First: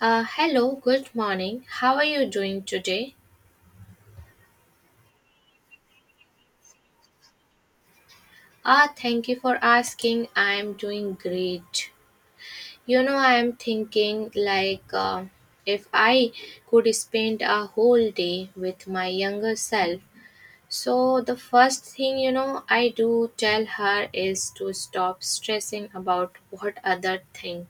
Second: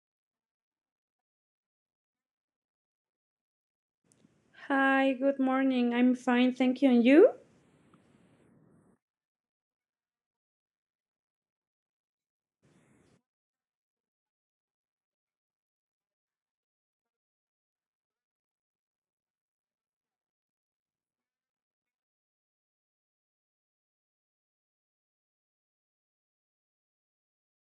Hello, good morning. How are you doing today? Hi, good morning. I'm fine, thank you. And you? Ah, thank you for asking. I am doing great. You know, I am thinking like if I could spend a whole day with my younger self. So, the first thing, you know, I do tell her is to stop stressing about what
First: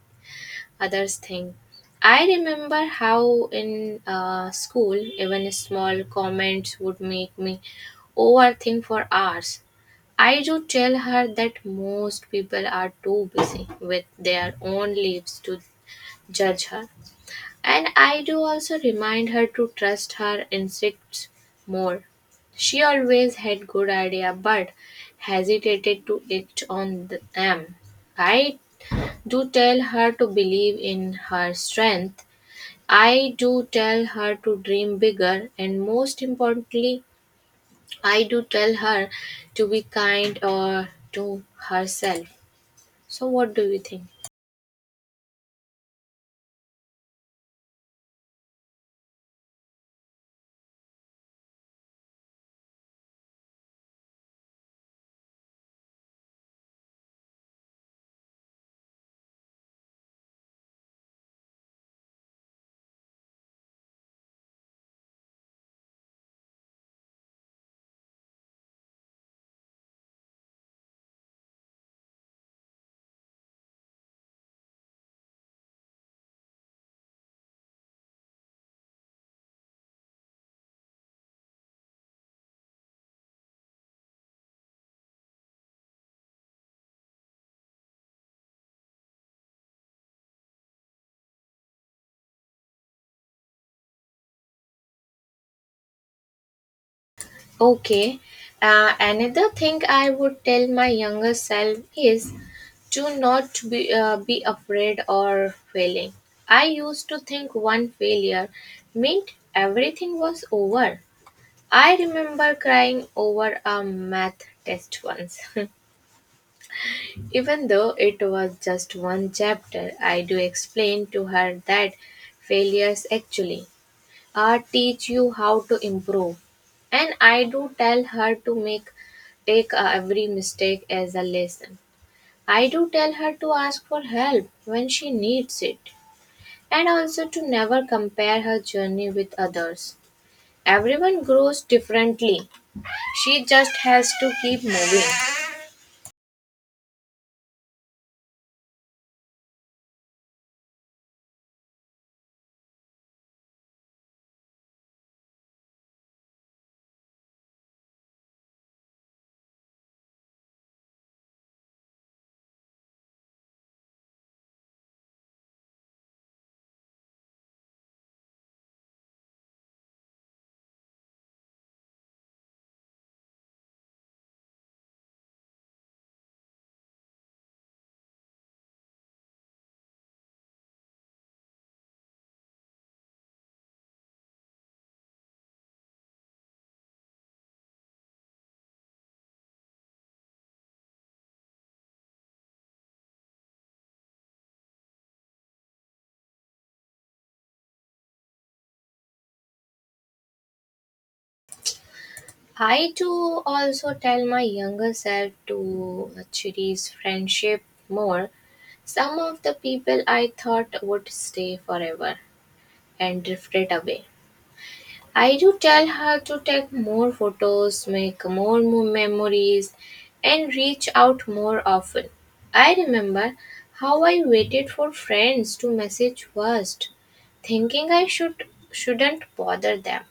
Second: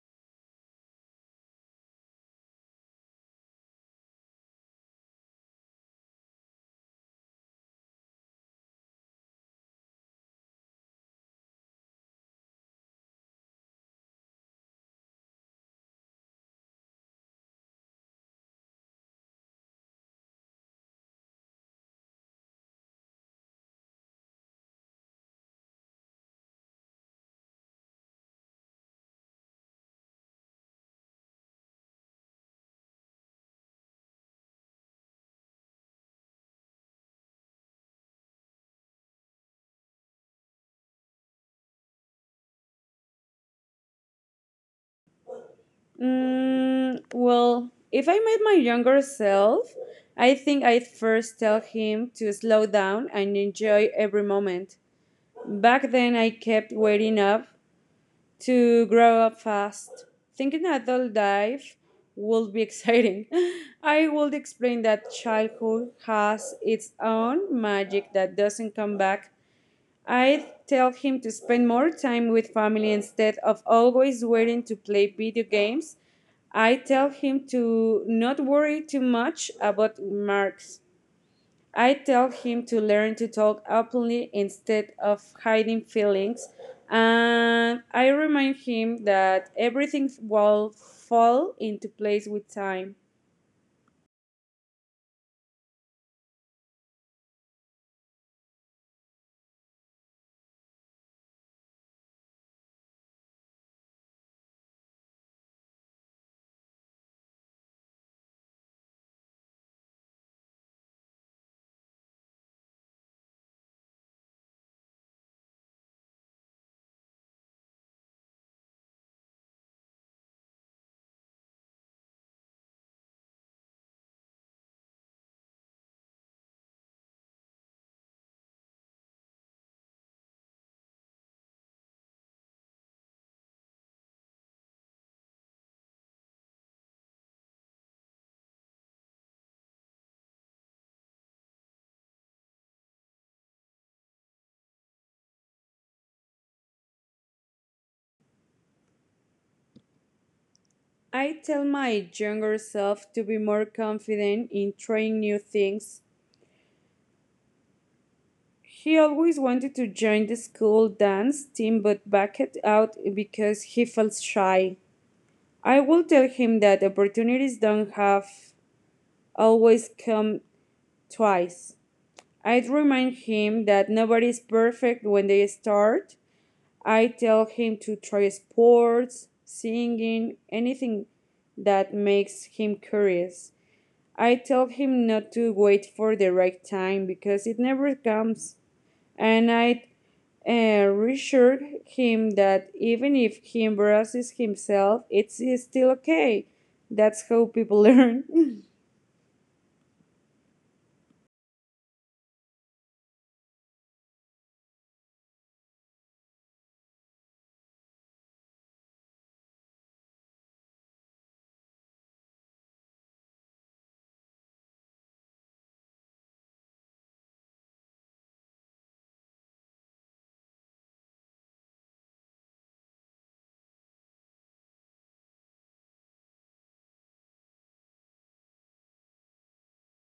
others think. I remember how in school, even small comments would make me overthink for hours. I do tell her that most people are too busy with their own lives to judge her. And I do also remind her to trust her instincts more. She always had good idea but hesitated to act on them. I do tell her to believe in her strength. I do tell her to dream bigger, and most importantly, I do tell her to be kind or to herself. So, what do you think? Well, if I met my younger self, I think I'd first tell him to slow down and enjoy every moment. Back then, I kept waiting up to grow up fast, thinking adult life would be exciting. I would explain that childhood has its own magic that doesn't come back. I tell him to spend more time with family instead of always waiting to play video games. I tell him to not worry too much about marks. I tell him to learn to talk openly instead of hiding feelings. And I remind him that everything will fall into place with time. Okay, another thing I would tell my younger self is to not be afraid or failing. I used to think one failure meant everything was over. I remember crying over a math test once. Even though it was just one chapter, I do explain to her that failures actually teach you how to improve. And I do tell her to make take every mistake as a lesson. I do tell her to ask for help when she needs it and also to never compare her journey with others. Everyone grows differently. She just has to keep moving. I tell my younger self to be more confident in trying new things. He always wanted to join the school dance team but backed out because he felt shy. I will tell him that opportunities don't have always come twice. I'd remind him that nobody is perfect when they start. I tell him to try sports, singing, anything that makes him curious. I tell him not to wait for the right time because it never comes. And I reassured him that even if he embarrasses himself, it's still okay. That's how people learn. I too also tell my younger self to cherish friendship more. Some of the people I thought would stay forever and drifted away. I do tell her to take more photos, make more memories, and reach out more often. I remember how I waited for friends to message first, thinking I should shouldn't bother them.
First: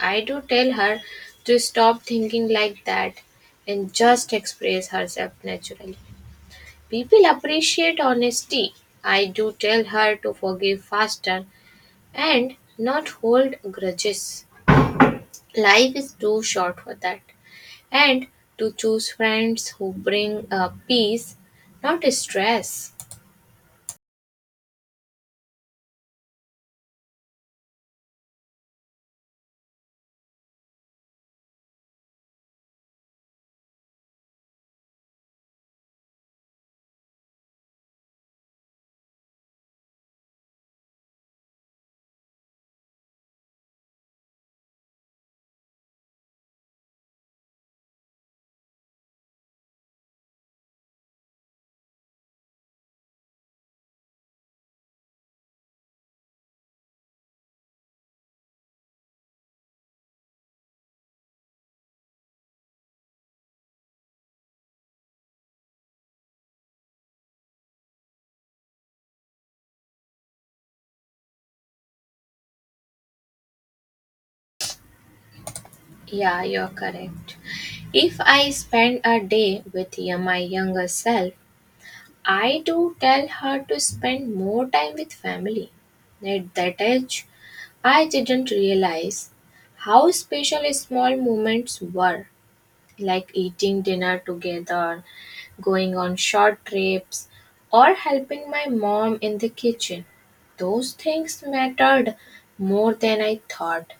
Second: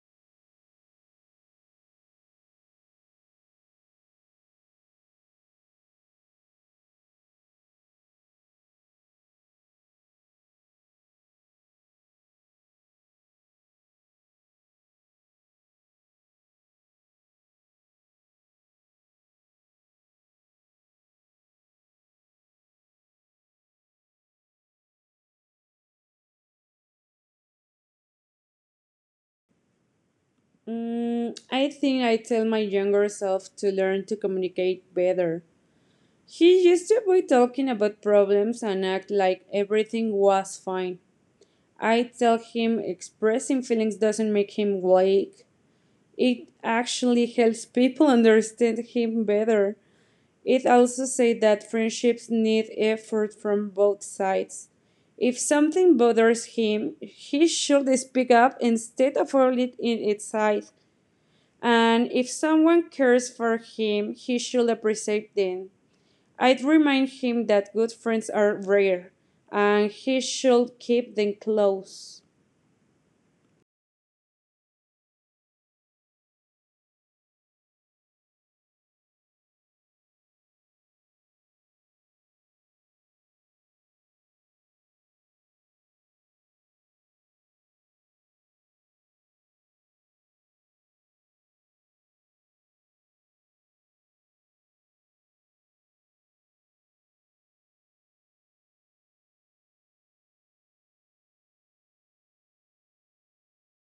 I do tell her to stop thinking like that and just express herself naturally. People appreciate honesty. I do tell her to forgive faster and not hold grudges. Life is too short for that. And to choose friends who bring peace, not stress. I think I tell my younger self to learn to communicate better. He used to avoid talking about problems and act like everything was fine. I tell him expressing feelings doesn't make him weak. It actually helps people understand him better. It also said that friendships need effort from both sides. If something bothers him, he should speak up instead of holding it inside. And if someone cares for him, he should appreciate them. I'd remind him that good friends are rare and he should keep them close. Yeah, you're correct. If I spend a day with my younger self, I do tell her to spend more time with family. At that age, I didn't realize how special small moments were, like eating dinner together, going on short trips, or helping my mom in the kitchen. Those things mattered more than I thought.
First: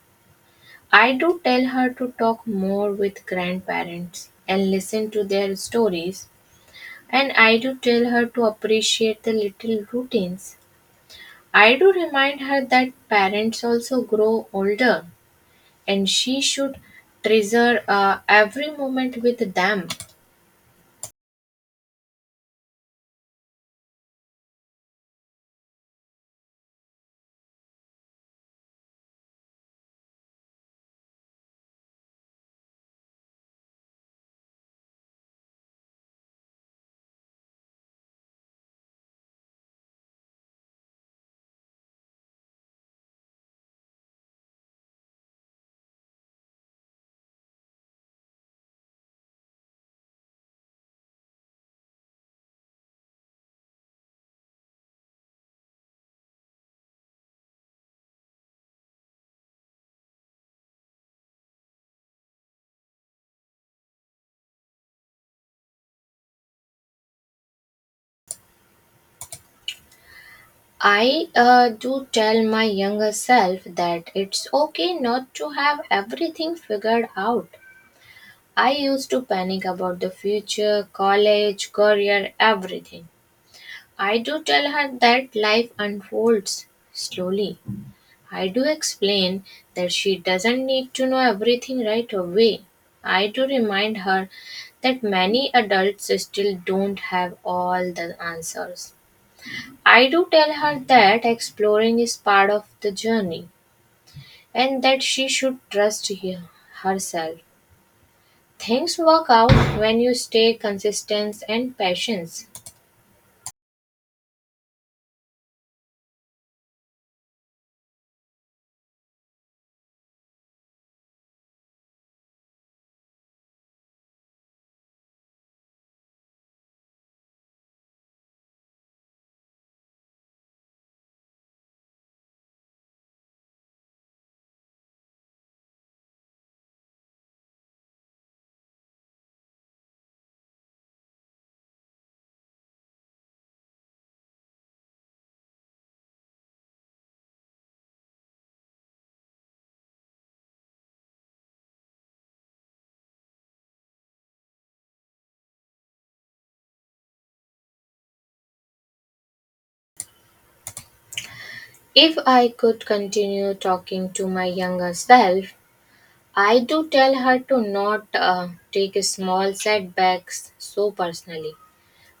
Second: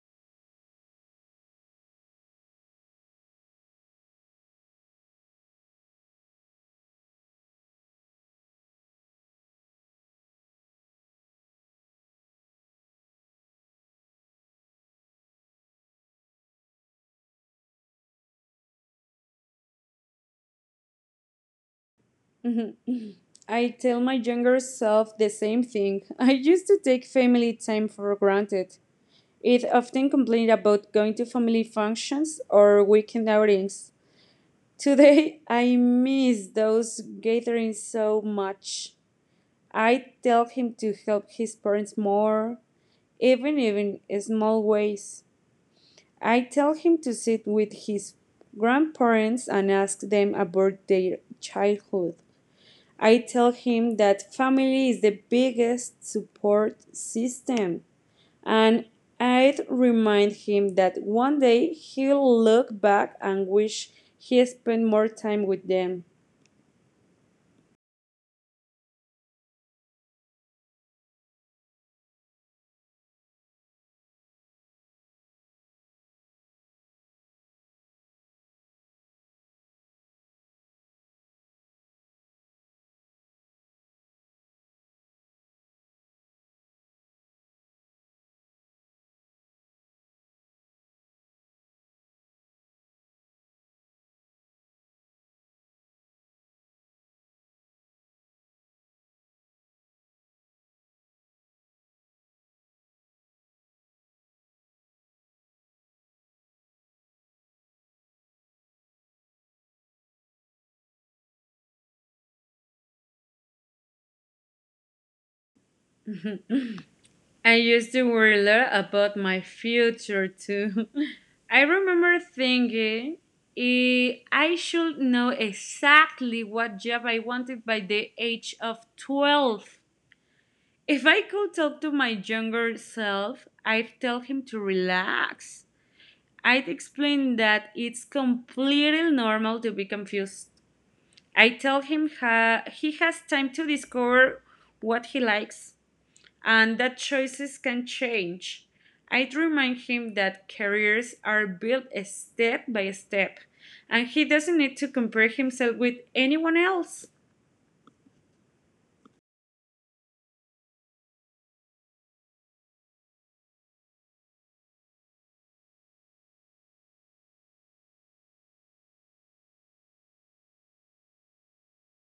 I do tell her to talk more with grandparents and listen to their stories, and I do tell her to appreciate the little routines. I do remind her that parents also grow older and she should treasure every moment with them. Mhm. I tell my younger self the same thing. I used to take family time for granted. It often complained about going to family functions or weekend outings. Today, I miss those gatherings so much. I tell him to help his parents more, even in small ways. I tell him to sit with his grandparents and ask them about their childhood. I tell him that family is the biggest support system. And I'd remind him that one day he'll look back and wish he spent more time with them. I do tell my younger self that it's okay not to have everything figured out. I used to panic about the future, college, career, everything. I do tell her that life unfolds slowly. I do explain that she doesn't need to know everything right away. I do remind her that many adults still don't have all the answers. I do tell her that exploring is part of the journey and that she should trust herself. Things work out when you stay consistent and patient. I used to worry a lot about my future too. I remember thinking I should know exactly what job I wanted by the age of 12. If I could talk to my younger self, I'd tell him to relax. I'd explain that it's completely normal to be confused. I tell him he has time to discover what he likes and that choices can change. I remind him that careers are built step by step and he doesn't need to compare himself with anyone else. If I could continue talking to my younger self, I do tell her to not take small setbacks so personally.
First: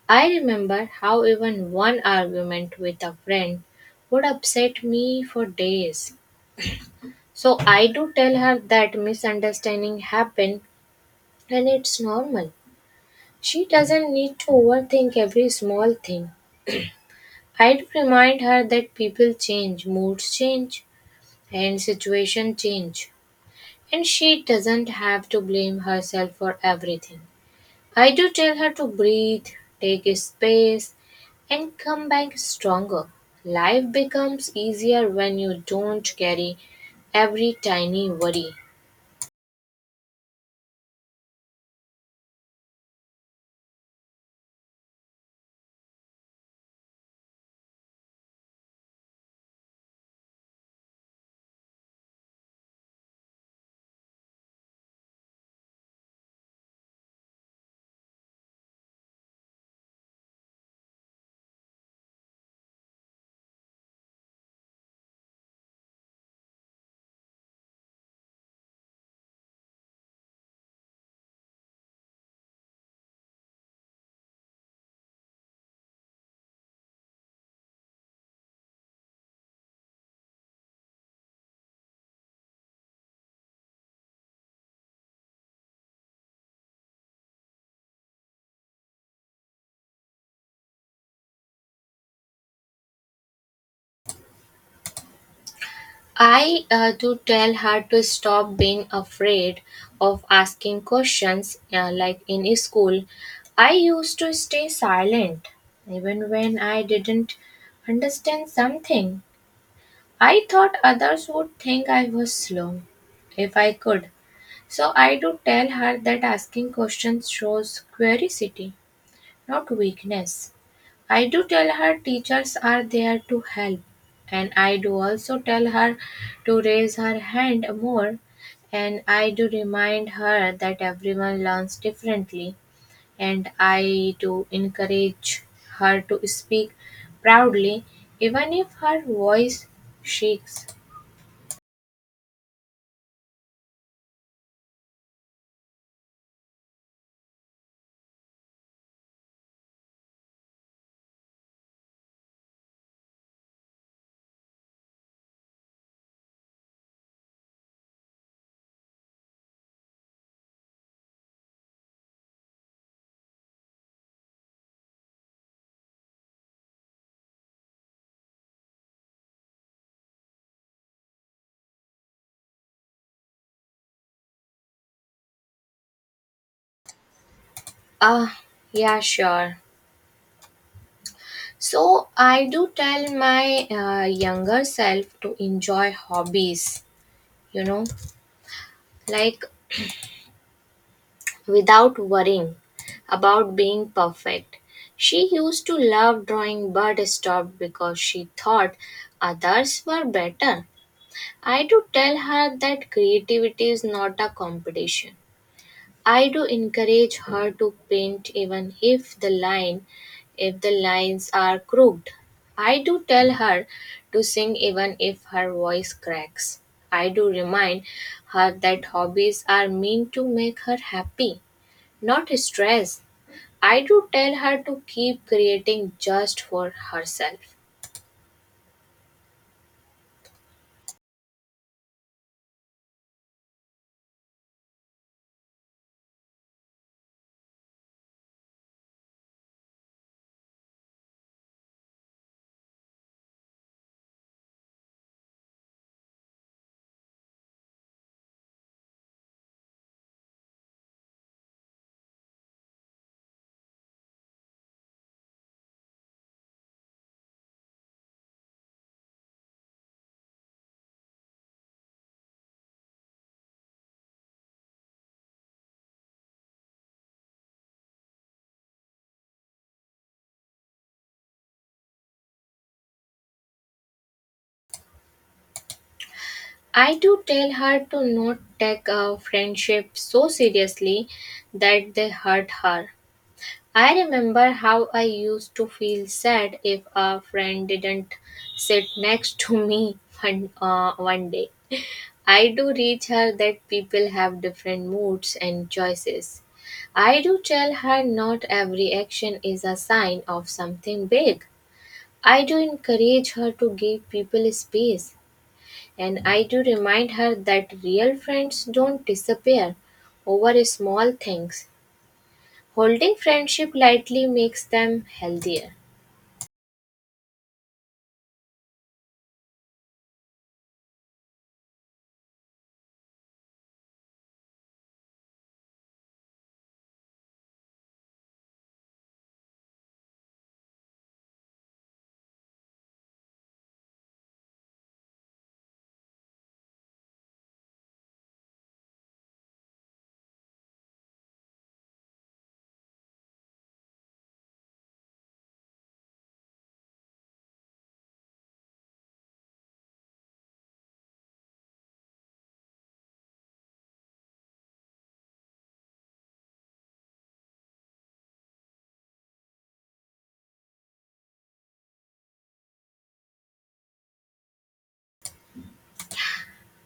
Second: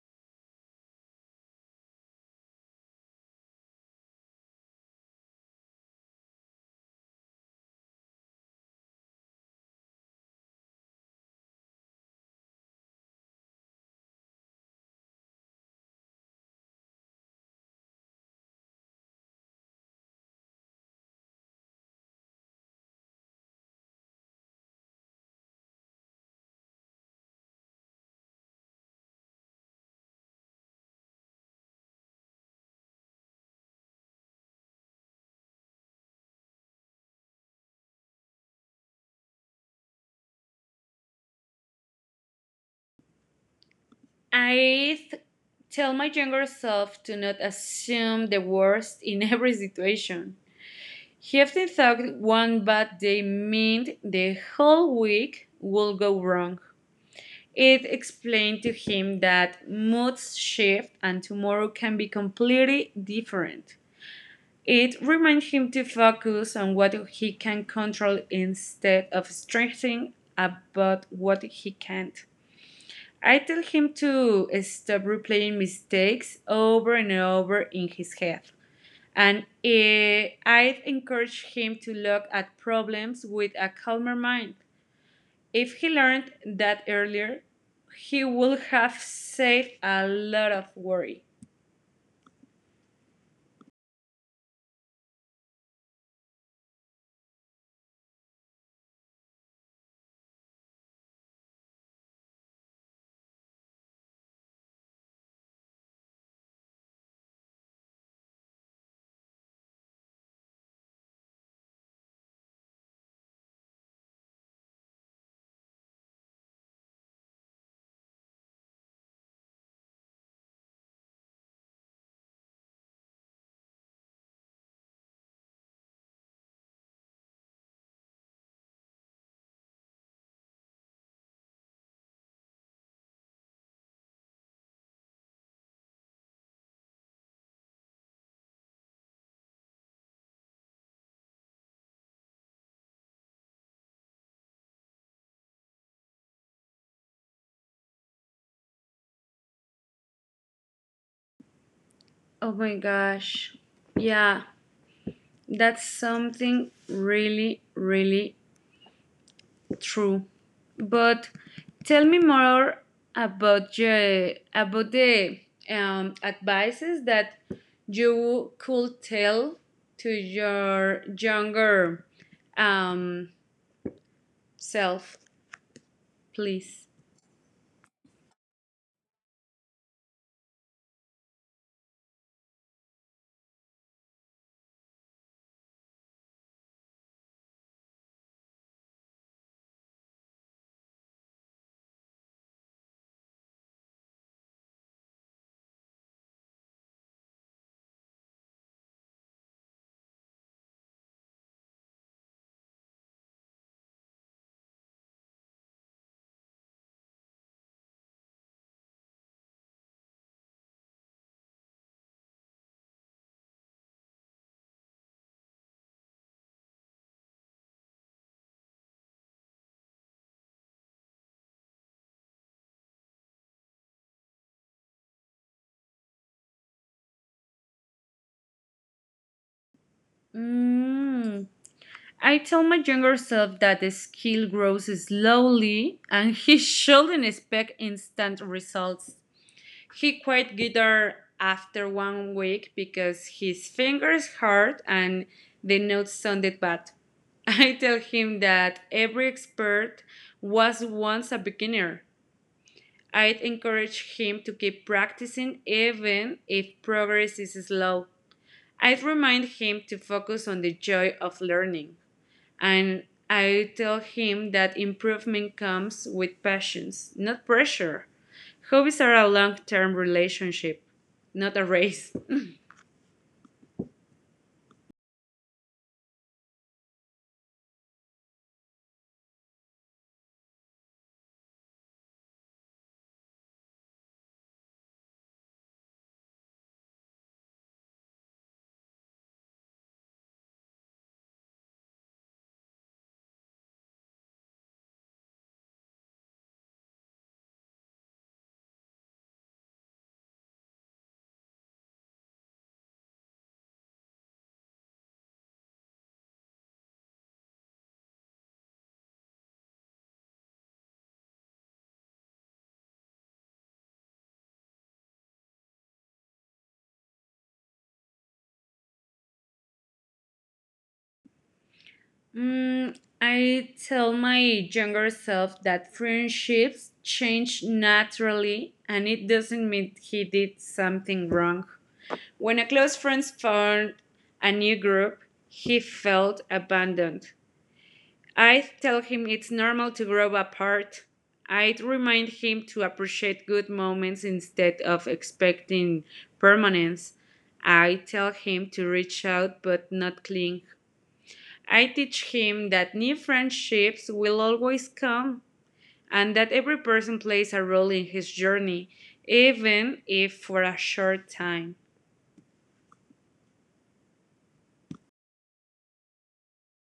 I remember how even one argument with a friend would upset me for days. So I do tell her that misunderstanding happen and it's normal. She doesn't need to overthink every small thing. I do remind her that people change, moods change, and situation change, and she doesn't have to blame herself for everything. I do tell her to breathe, take a space, and come back stronger. Life becomes easier when you don't carry every tiny worry. I tell my younger self to not assume the worst in every situation. He often thought one bad day meant the whole week would go wrong. It explained to him that moods shift and tomorrow can be completely different. It reminded him to focus on what he can control instead of stressing about what he can't. I tell him to stop replaying mistakes over and over in his head. And I encourage him to look at problems with a calmer mind. If he learned that earlier, he would have saved a lot of worry. I do tell her to stop being afraid of asking questions, like in school. I used to stay silent even when I didn't understand something. I thought others would think I was slow if I could. So I do tell her that asking questions shows curiosity, not weakness. I do tell her teachers are there to help, and I do also tell her to raise her hand more. And I do remind her that everyone learns differently, and I do encourage her to speak proudly, even if her voice shakes. Oh my gosh. Yeah, that's something really, really true. But tell me more about your, about the advices that you could tell to your younger um, self, please. Ah, yeah, sure. So I do tell my younger self to enjoy hobbies, you know, like without worrying about being perfect. She used to love drawing but stopped because she thought others were better. I do tell her that creativity is not a competition. I do encourage her to paint even if the line if the lines are crooked. I do tell her to sing even if her voice cracks. I do remind her that hobbies are meant to make her happy, not stress. I do tell her to keep creating just for herself. Mm. I tell my younger self that the skill grows slowly and he shouldn't expect instant results. He quit guitar after one week because his fingers hurt and the notes sounded bad. I tell him that every expert was once a beginner. I'd encourage him to keep practicing even if progress is slow. I'd remind him to focus on the joy of learning. And I tell him that improvement comes with passions, not pressure. Hobbies are a long term relationship, not a race. I do tell her to not take a friendship so seriously that they hurt her. I remember how I used to feel sad if a friend didn't sit next to me one day. I do reach her that people have different moods and choices. I do tell her not every action is a sign of something big. I do encourage her to give people space, and I do remind her that real friends don't disappear over small things. Holding friendship lightly makes them healthier. I tell my younger self that friendships change naturally, and it doesn't mean he did something wrong. When a close friend found a new group, he felt abandoned. I tell him it's normal to grow apart. I remind him to appreciate good moments instead of expecting permanence. I tell him to reach out but not cling. I teach him that new friendships will always come and that every person plays a role in his journey, even if for a short time.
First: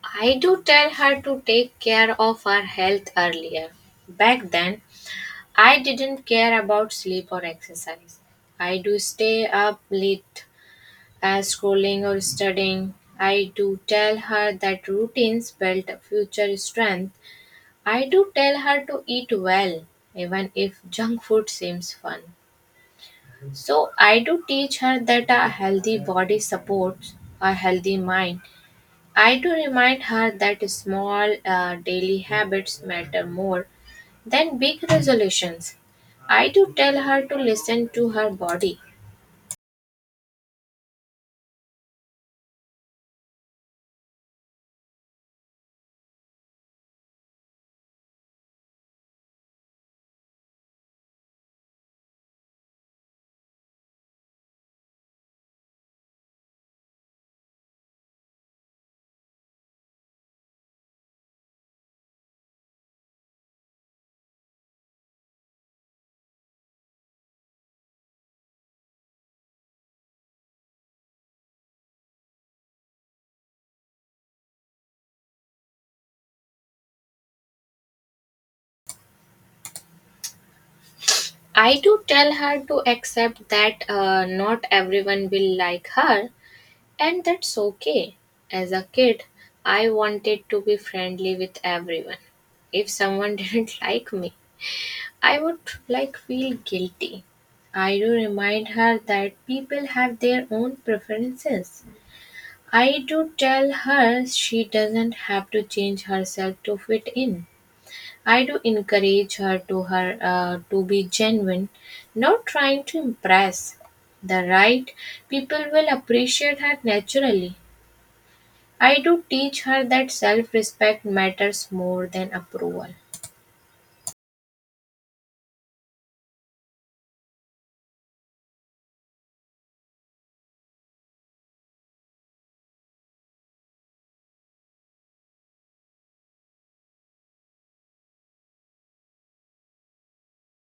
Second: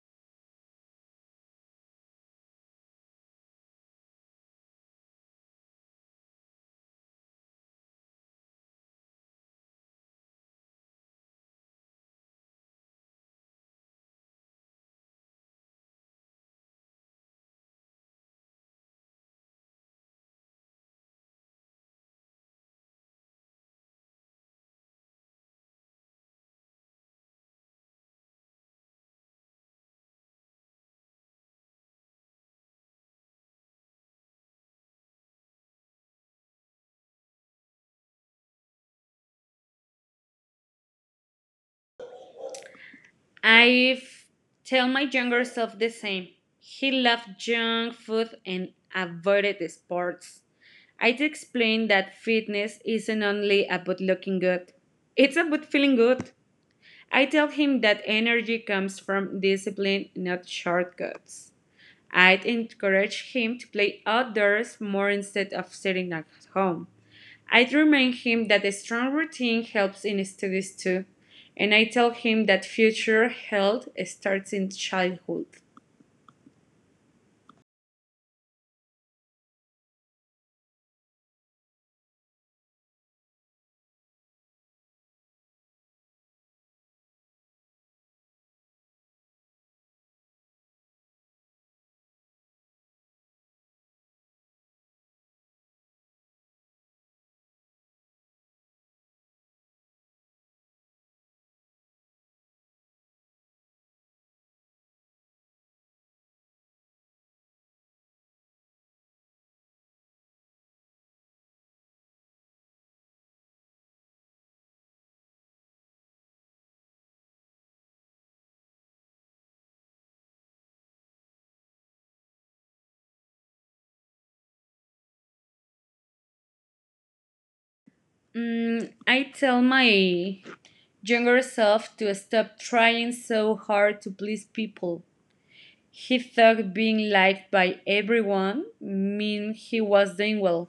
I do tell her to take care of her health earlier. Back then, I didn't care about sleep or exercise. I do stay up late scrolling or studying. I do tell her that routines build future strength. I do tell her to eat well, even if junk food seems fun. So I do teach her that a healthy body supports a healthy mind. I do remind her that small daily habits matter more than big resolutions. I do tell her to listen to her body. I tell my younger self the same. He loved junk food and avoided sports. I'd explain that fitness isn't only about looking good, it's about feeling good. I tell him that energy comes from discipline, not shortcuts. I'd encourage him to play outdoors more instead of sitting at home. I'd remind him that a strong routine helps in studies too, and I tell him that future health starts in childhood. I do tell her to accept that not everyone will like her and that's okay. As a kid, I wanted to be friendly with everyone. If someone didn't like me, I would like feel guilty. I do remind her that people have their own preferences. I do tell her she doesn't have to change herself to fit in. I do encourage her to be genuine, not trying to impress. The right people will appreciate her naturally. I do teach her that self-respect matters more than approval. I tell my younger self to stop trying so hard to please people. He thought being liked by everyone meant he was doing well.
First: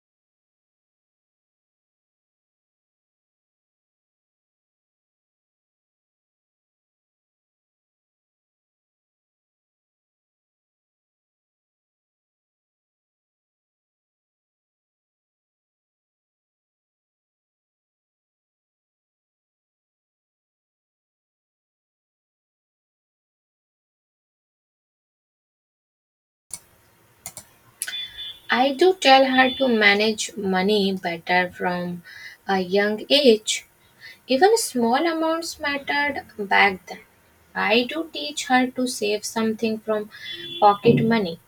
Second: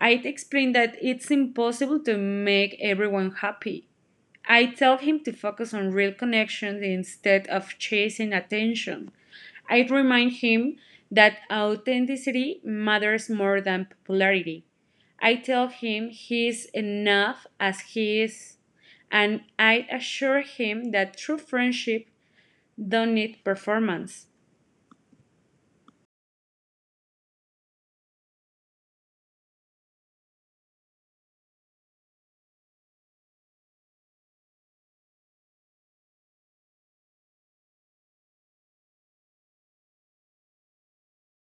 I'd explain that it's impossible to make everyone happy. I tell him to focus on real connections instead of chasing attention. I remind him that authenticity matters more than popularity. I tell him he's enough as he is, and I assure him that true friendship don't need performance. I do tell her to manage money better from a young age. Even small amounts mattered back then. I do teach her to save something from pocket money.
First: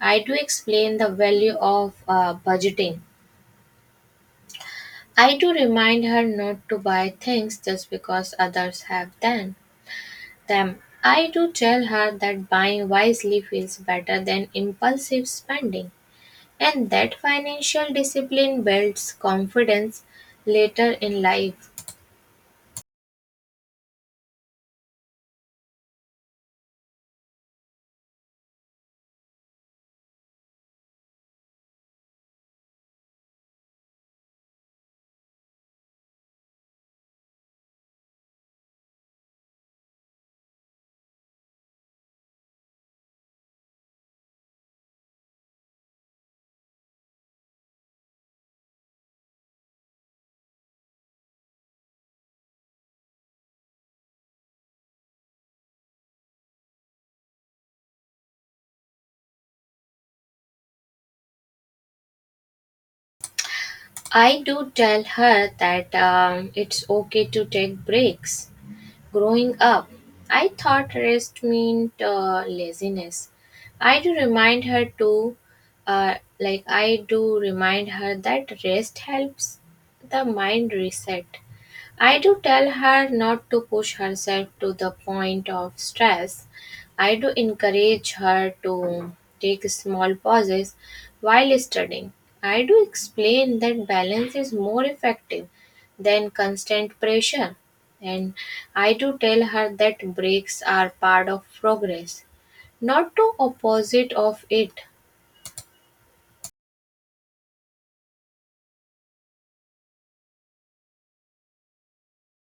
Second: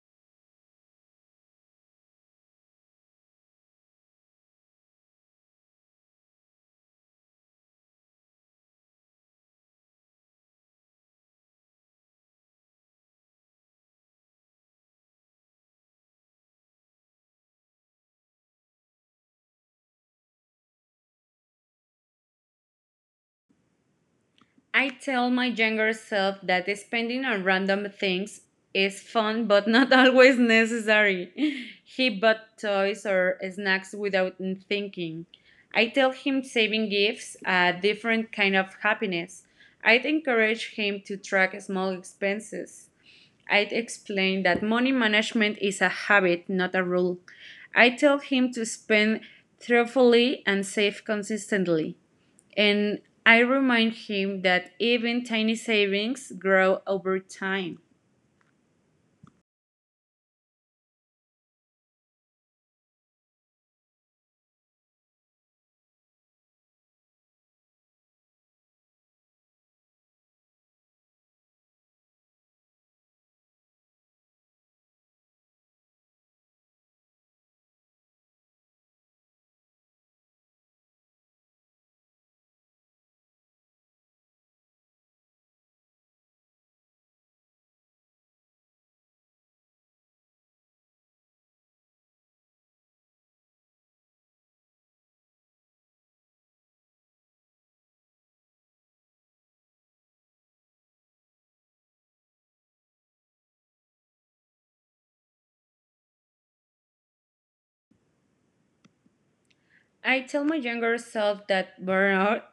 I do explain the value of budgeting. I do remind her not to buy things just because others have them. I do tell her that buying wisely feels better than impulsive spending and that financial discipline builds confidence later in life. I tell my younger self that spending on random things is fun but not always necessary. He bought toys or snacks without thinking. I tell him saving gifts a different kind of happiness. I'd encourage him to track small expenses. I'd explain that money management is a habit, not a rule. I tell him to spend thoughtfully and save consistently. And I remind him that even tiny savings grow over time. I do tell her that it's okay to take breaks. Growing up, I thought rest meant laziness. I do remind her uh, I do remind her that rest helps the mind reset. I do tell her not to push herself to the point of stress. I do encourage her to take small pauses while studying. I do explain that balance is more effective than constant pressure. And I do tell her that breaks are part of progress, not to opposite of it. I tell my younger self that burnout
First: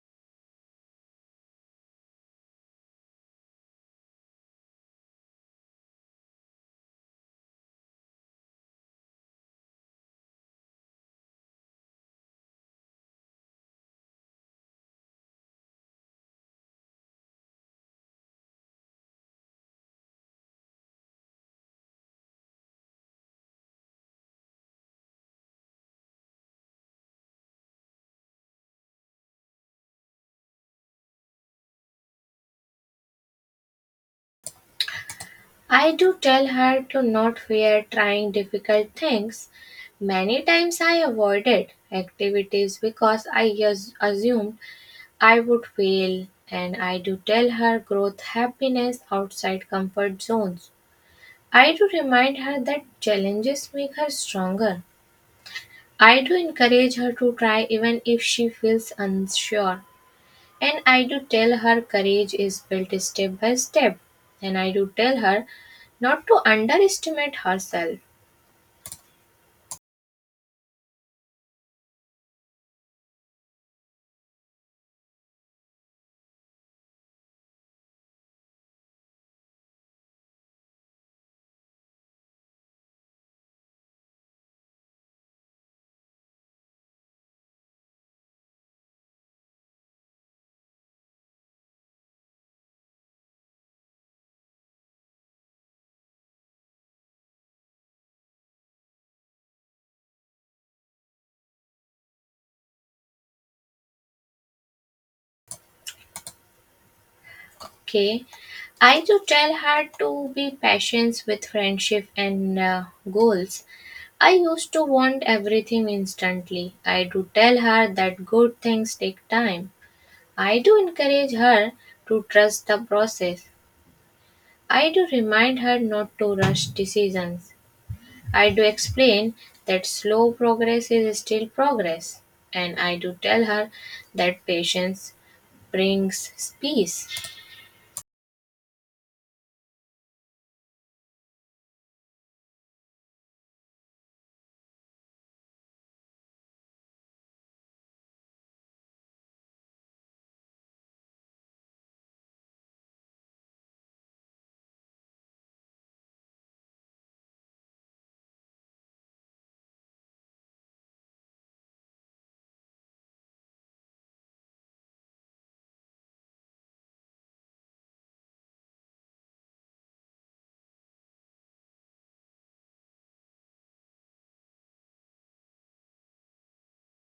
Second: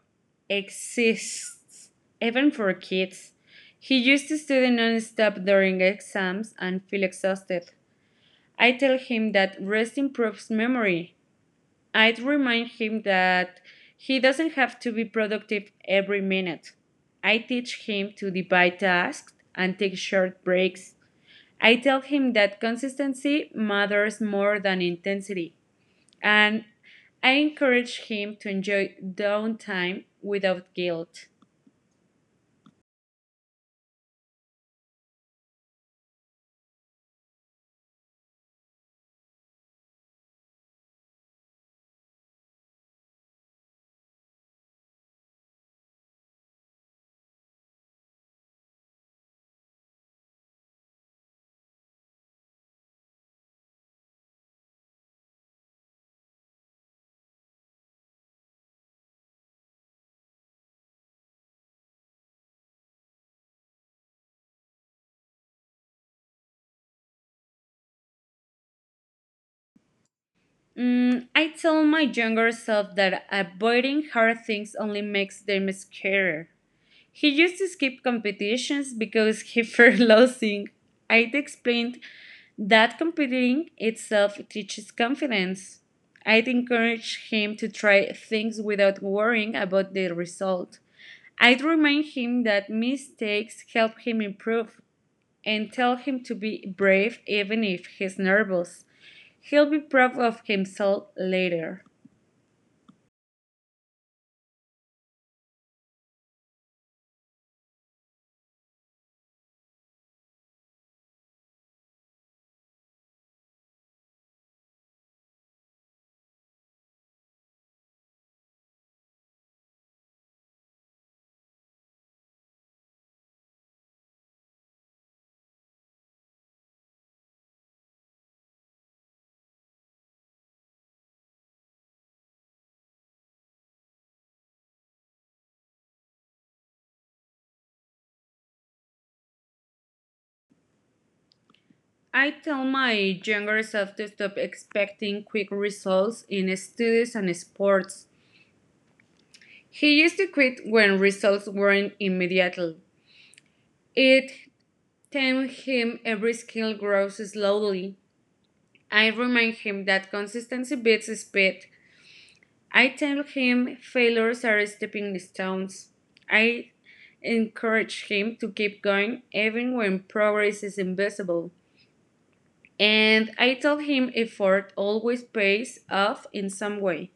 exists, even for kids. He used to study nonstop during exams and feel exhausted. I tell him that rest improves memory. I remind him that he doesn't have to be productive every minute. I teach him to divide tasks and take short breaks. I tell him that consistency matters more than intensity, and I encourage him to enjoy downtime without guilt. I do tell her to not fear trying difficult things. Many times I avoided activities because assumed I would fail, and I do tell her growth happiness outside comfort zones. I do remind her that challenges make her stronger. I do encourage her to try even if she feels unsure. And I do tell her courage is built step by step. And I do tell her not to underestimate herself. I tell my younger self that avoiding hard things only makes them scarier. He used to skip competitions because he feared losing. I'd explained that competing itself teaches confidence. I'd encourage him to try things without worrying about the result. I'd remind him that mistakes help him improve and tell him to be brave even if he's nervous. He'll be proud of himself later. Okay. I do tell her to be patient with friendship and goals. I used to want everything instantly. I do tell her that good things take time. I do encourage her to trust the process. I do remind her not to rush decisions. I do explain that slow progress is still progress, and I do tell her that patience brings peace. I tell my younger self to stop expecting quick results in studies and sports. He used to quit when results weren't immediate. It taught him every skill grows slowly. I remind him that consistency beats speed. I tell him failures are stepping stones. I encourage him to keep going even when progress is invisible. And I tell him effort always pays off in some way.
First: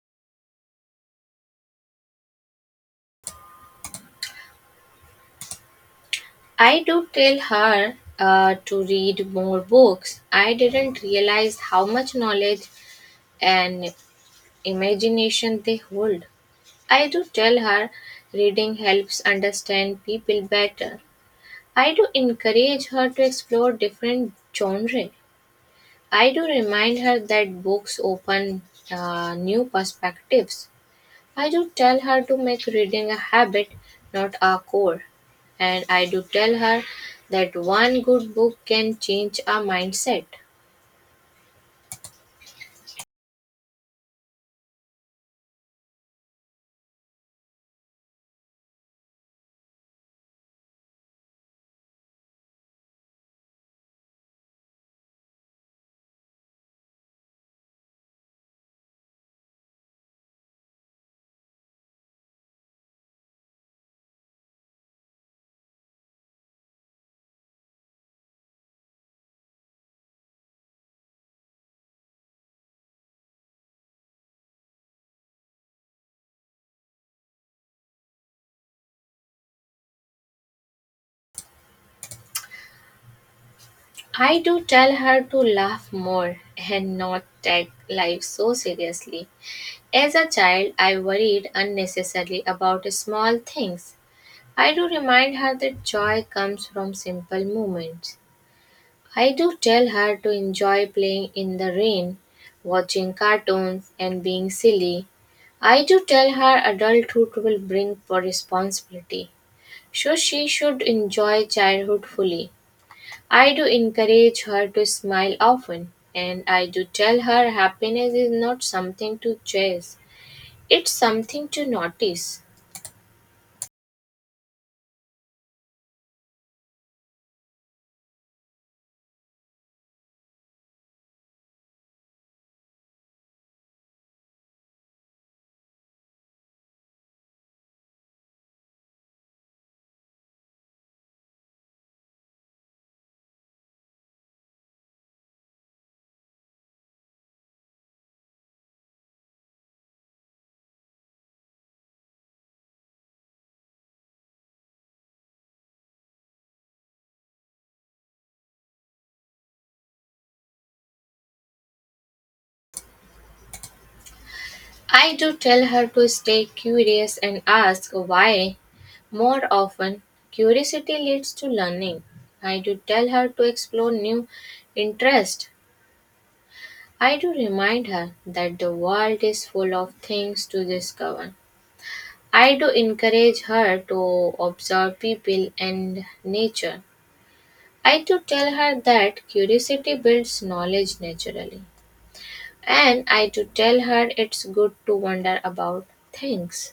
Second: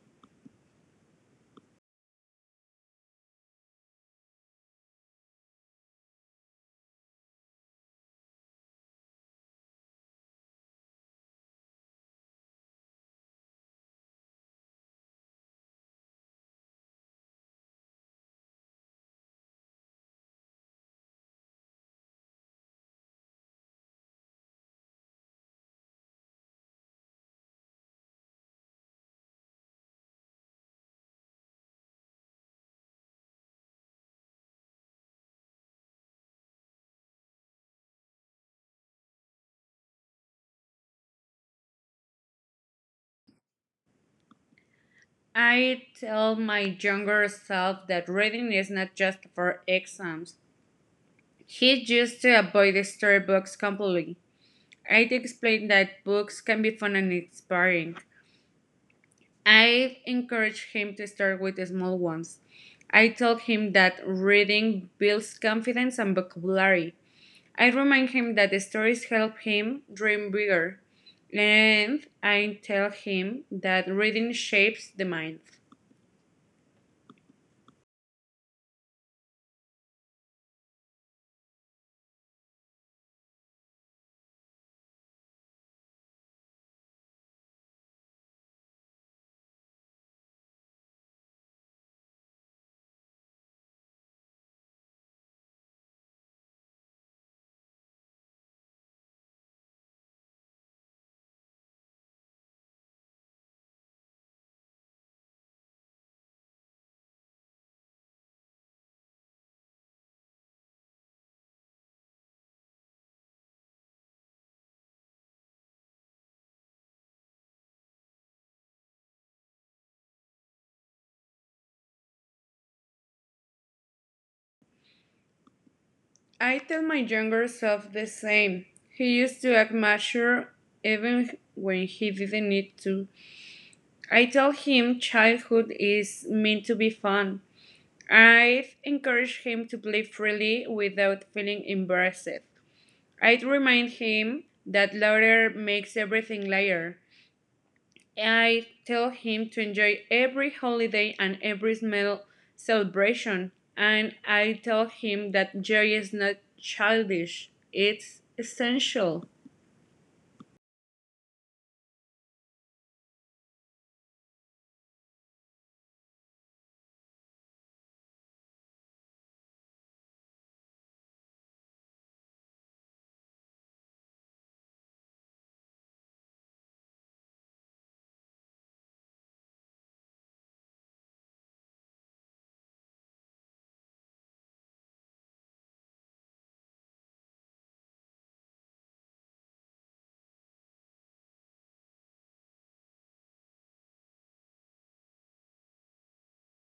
I do tell her to read more books. I didn't realize how much knowledge and imagination they hold. I do tell her reading helps understand people better. I do encourage her to explore different genres. I do remind her that books open new perspectives. I do tell her to make reading a habit, not a chore. And I do tell her that one good book can change our mindset. I tell my younger self that reading is not just for exams. He used to avoid the storybooks completely. I explain that books can be fun and inspiring. I encourage him to start with the small ones. I tell him that reading builds confidence and vocabulary. I remind him that the stories help him dream bigger. And I tell him that reading shapes the mind. I do tell her to laugh more and not take life so seriously. As a child, I worried unnecessarily about small things. I do remind her that joy comes from simple moments. I do tell her to enjoy playing in the rain, watching cartoons, and being silly. I do tell her adulthood will bring responsibility, so she should enjoy childhood fully. I do encourage her to smile often, and I do tell her happiness is not something to chase, it's something to notice. I tell my younger self the same. He used to act mature even when he didn't need to. I tell him childhood is meant to be fun. I'd encourage him to play freely without feeling embarrassed. I'd remind him that laughter makes everything lighter. I'd tell him to enjoy every holiday and every small celebration. And I tell him that joy is not childish, it's essential. I do tell her to stay curious and ask why more often. Curiosity leads to learning. I do tell her to explore new interests. I do remind her that the world is full of things to discover. I do encourage her to observe people and nature. I do tell her that curiosity builds knowledge naturally. And I do tell her it's good to wonder about things.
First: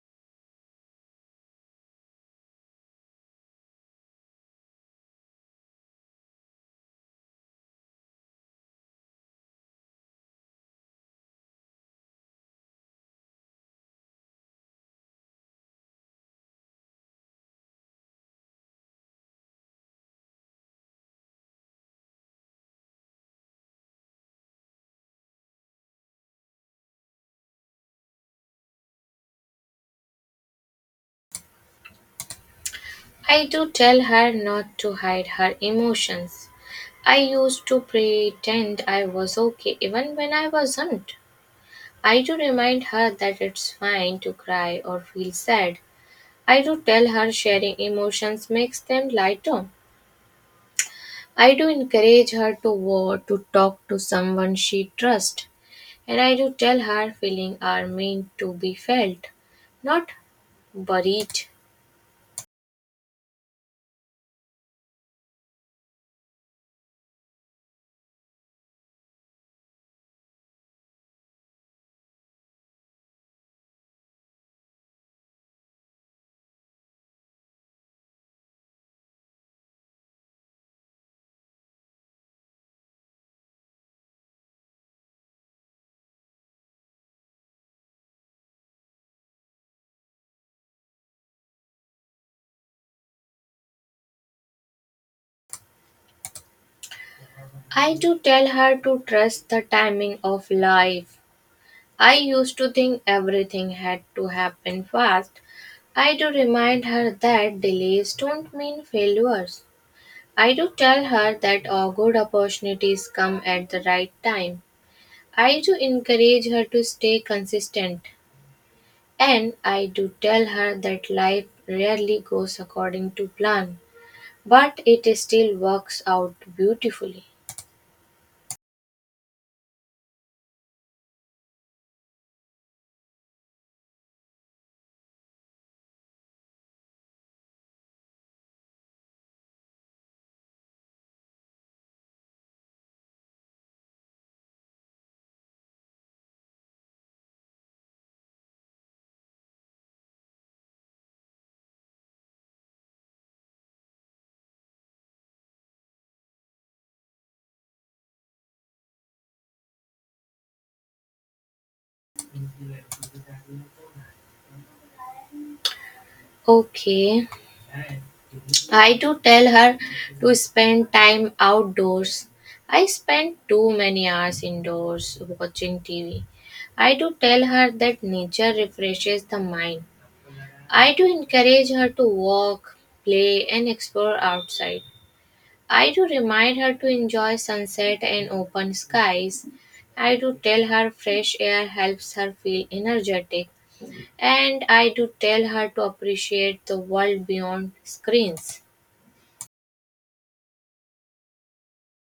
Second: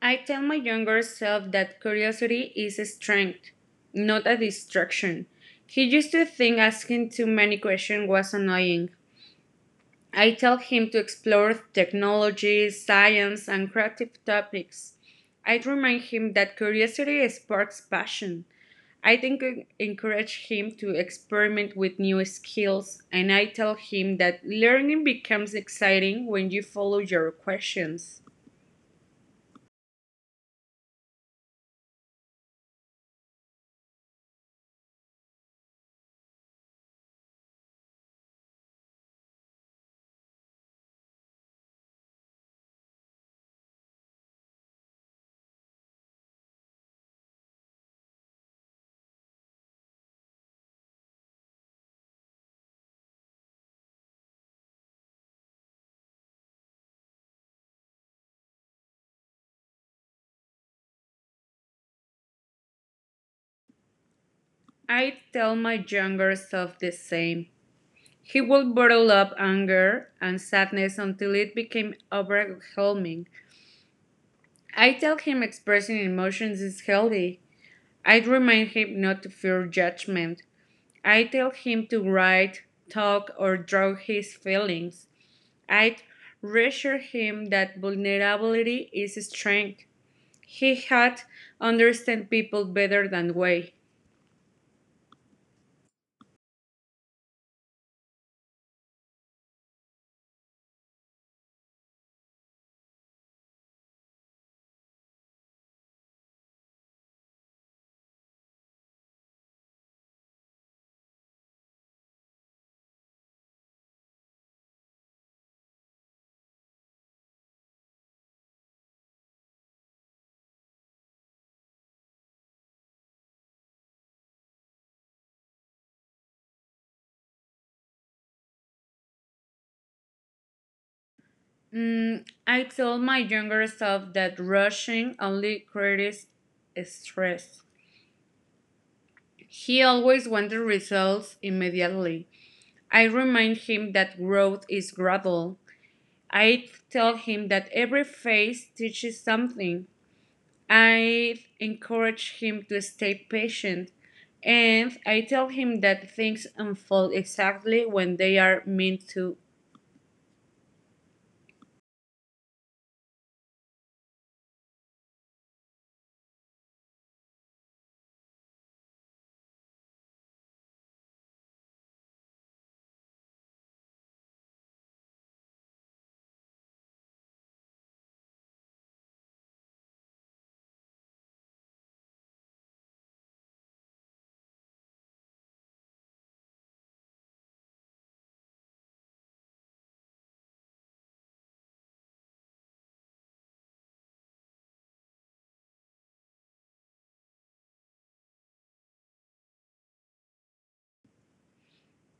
I tell my younger self that curiosity is a strength, not a distraction. He used to think asking too many questions was annoying. I tell him to explore technology, science, and creative topics. I remind him that curiosity sparks passion. I think I encourage him to experiment with new skills, and I tell him that learning becomes exciting when you follow your questions. I do tell her not to hide her emotions. I used to pretend I was okay even when I wasn't. I do remind her that it's fine to cry or feel sad. I do tell her sharing emotions makes them lighter. I do encourage her to to talk to someone she trusts. And I do tell her feelings are meant to be felt, not buried. I tell my younger self the same. He would bottle up anger and sadness until it became overwhelming. I tell him expressing emotions is healthy. I remind him not to fear judgment. I tell him to write, talk, or draw his feelings. I reassure him that vulnerability is strength. He had understand people better than we. I do tell her to trust the timing of life. I used to think everything had to happen fast. I do remind her that delays don't mean failures. I do tell her that all good opportunities come at the right time. I do encourage her to stay consistent. And I do tell her that life rarely goes according to plan, but it still works out beautifully. I told my younger self that rushing only creates stress. He always wanted results immediately. I remind him that growth is gradual. I tell him that every phase teaches something. I encourage him to stay patient. And I tell him that things unfold exactly when they are meant to. Okay. I do tell her to spend time outdoors. I spend too many hours indoors watching TV. I do tell her that nature refreshes the mind. I do encourage her to walk, play, and explore outside. I do remind her to enjoy sunset and open skies. I do tell her fresh air helps her feel energetic. And I do tell her to appreciate the world beyond screens.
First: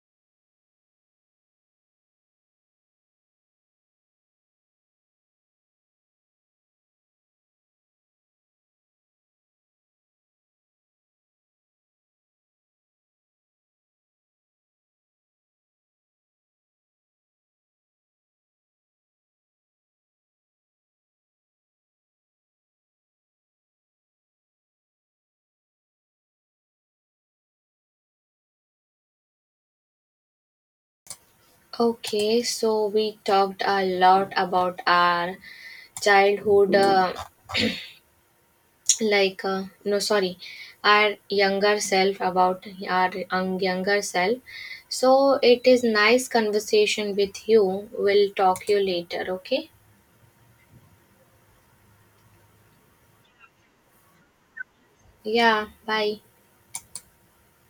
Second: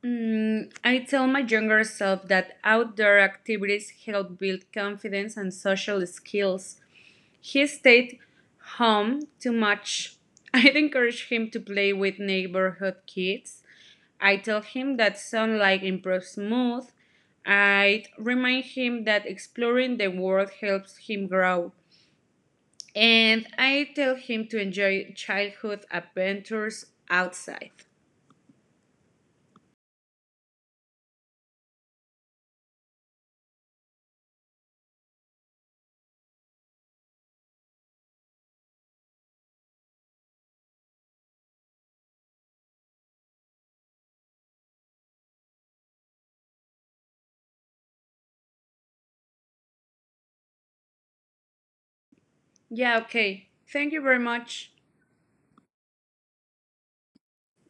I tell my younger self that outdoor activities help build confidence and social skills. He stayed home too much. I'd encourage him to play with neighborhood kids. I tell him that sunlight improves mood. I remind him that exploring the world helps him grow. And I tell him to enjoy childhood adventures outside. Okay, so we talked a lot about our childhood, like no, sorry, our younger self, about our younger self. So it is nice conversation with you. We'll talk you later. Okay? Yeah, okay. Thank you very much. Yeah. Bye.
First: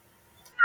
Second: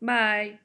Bye.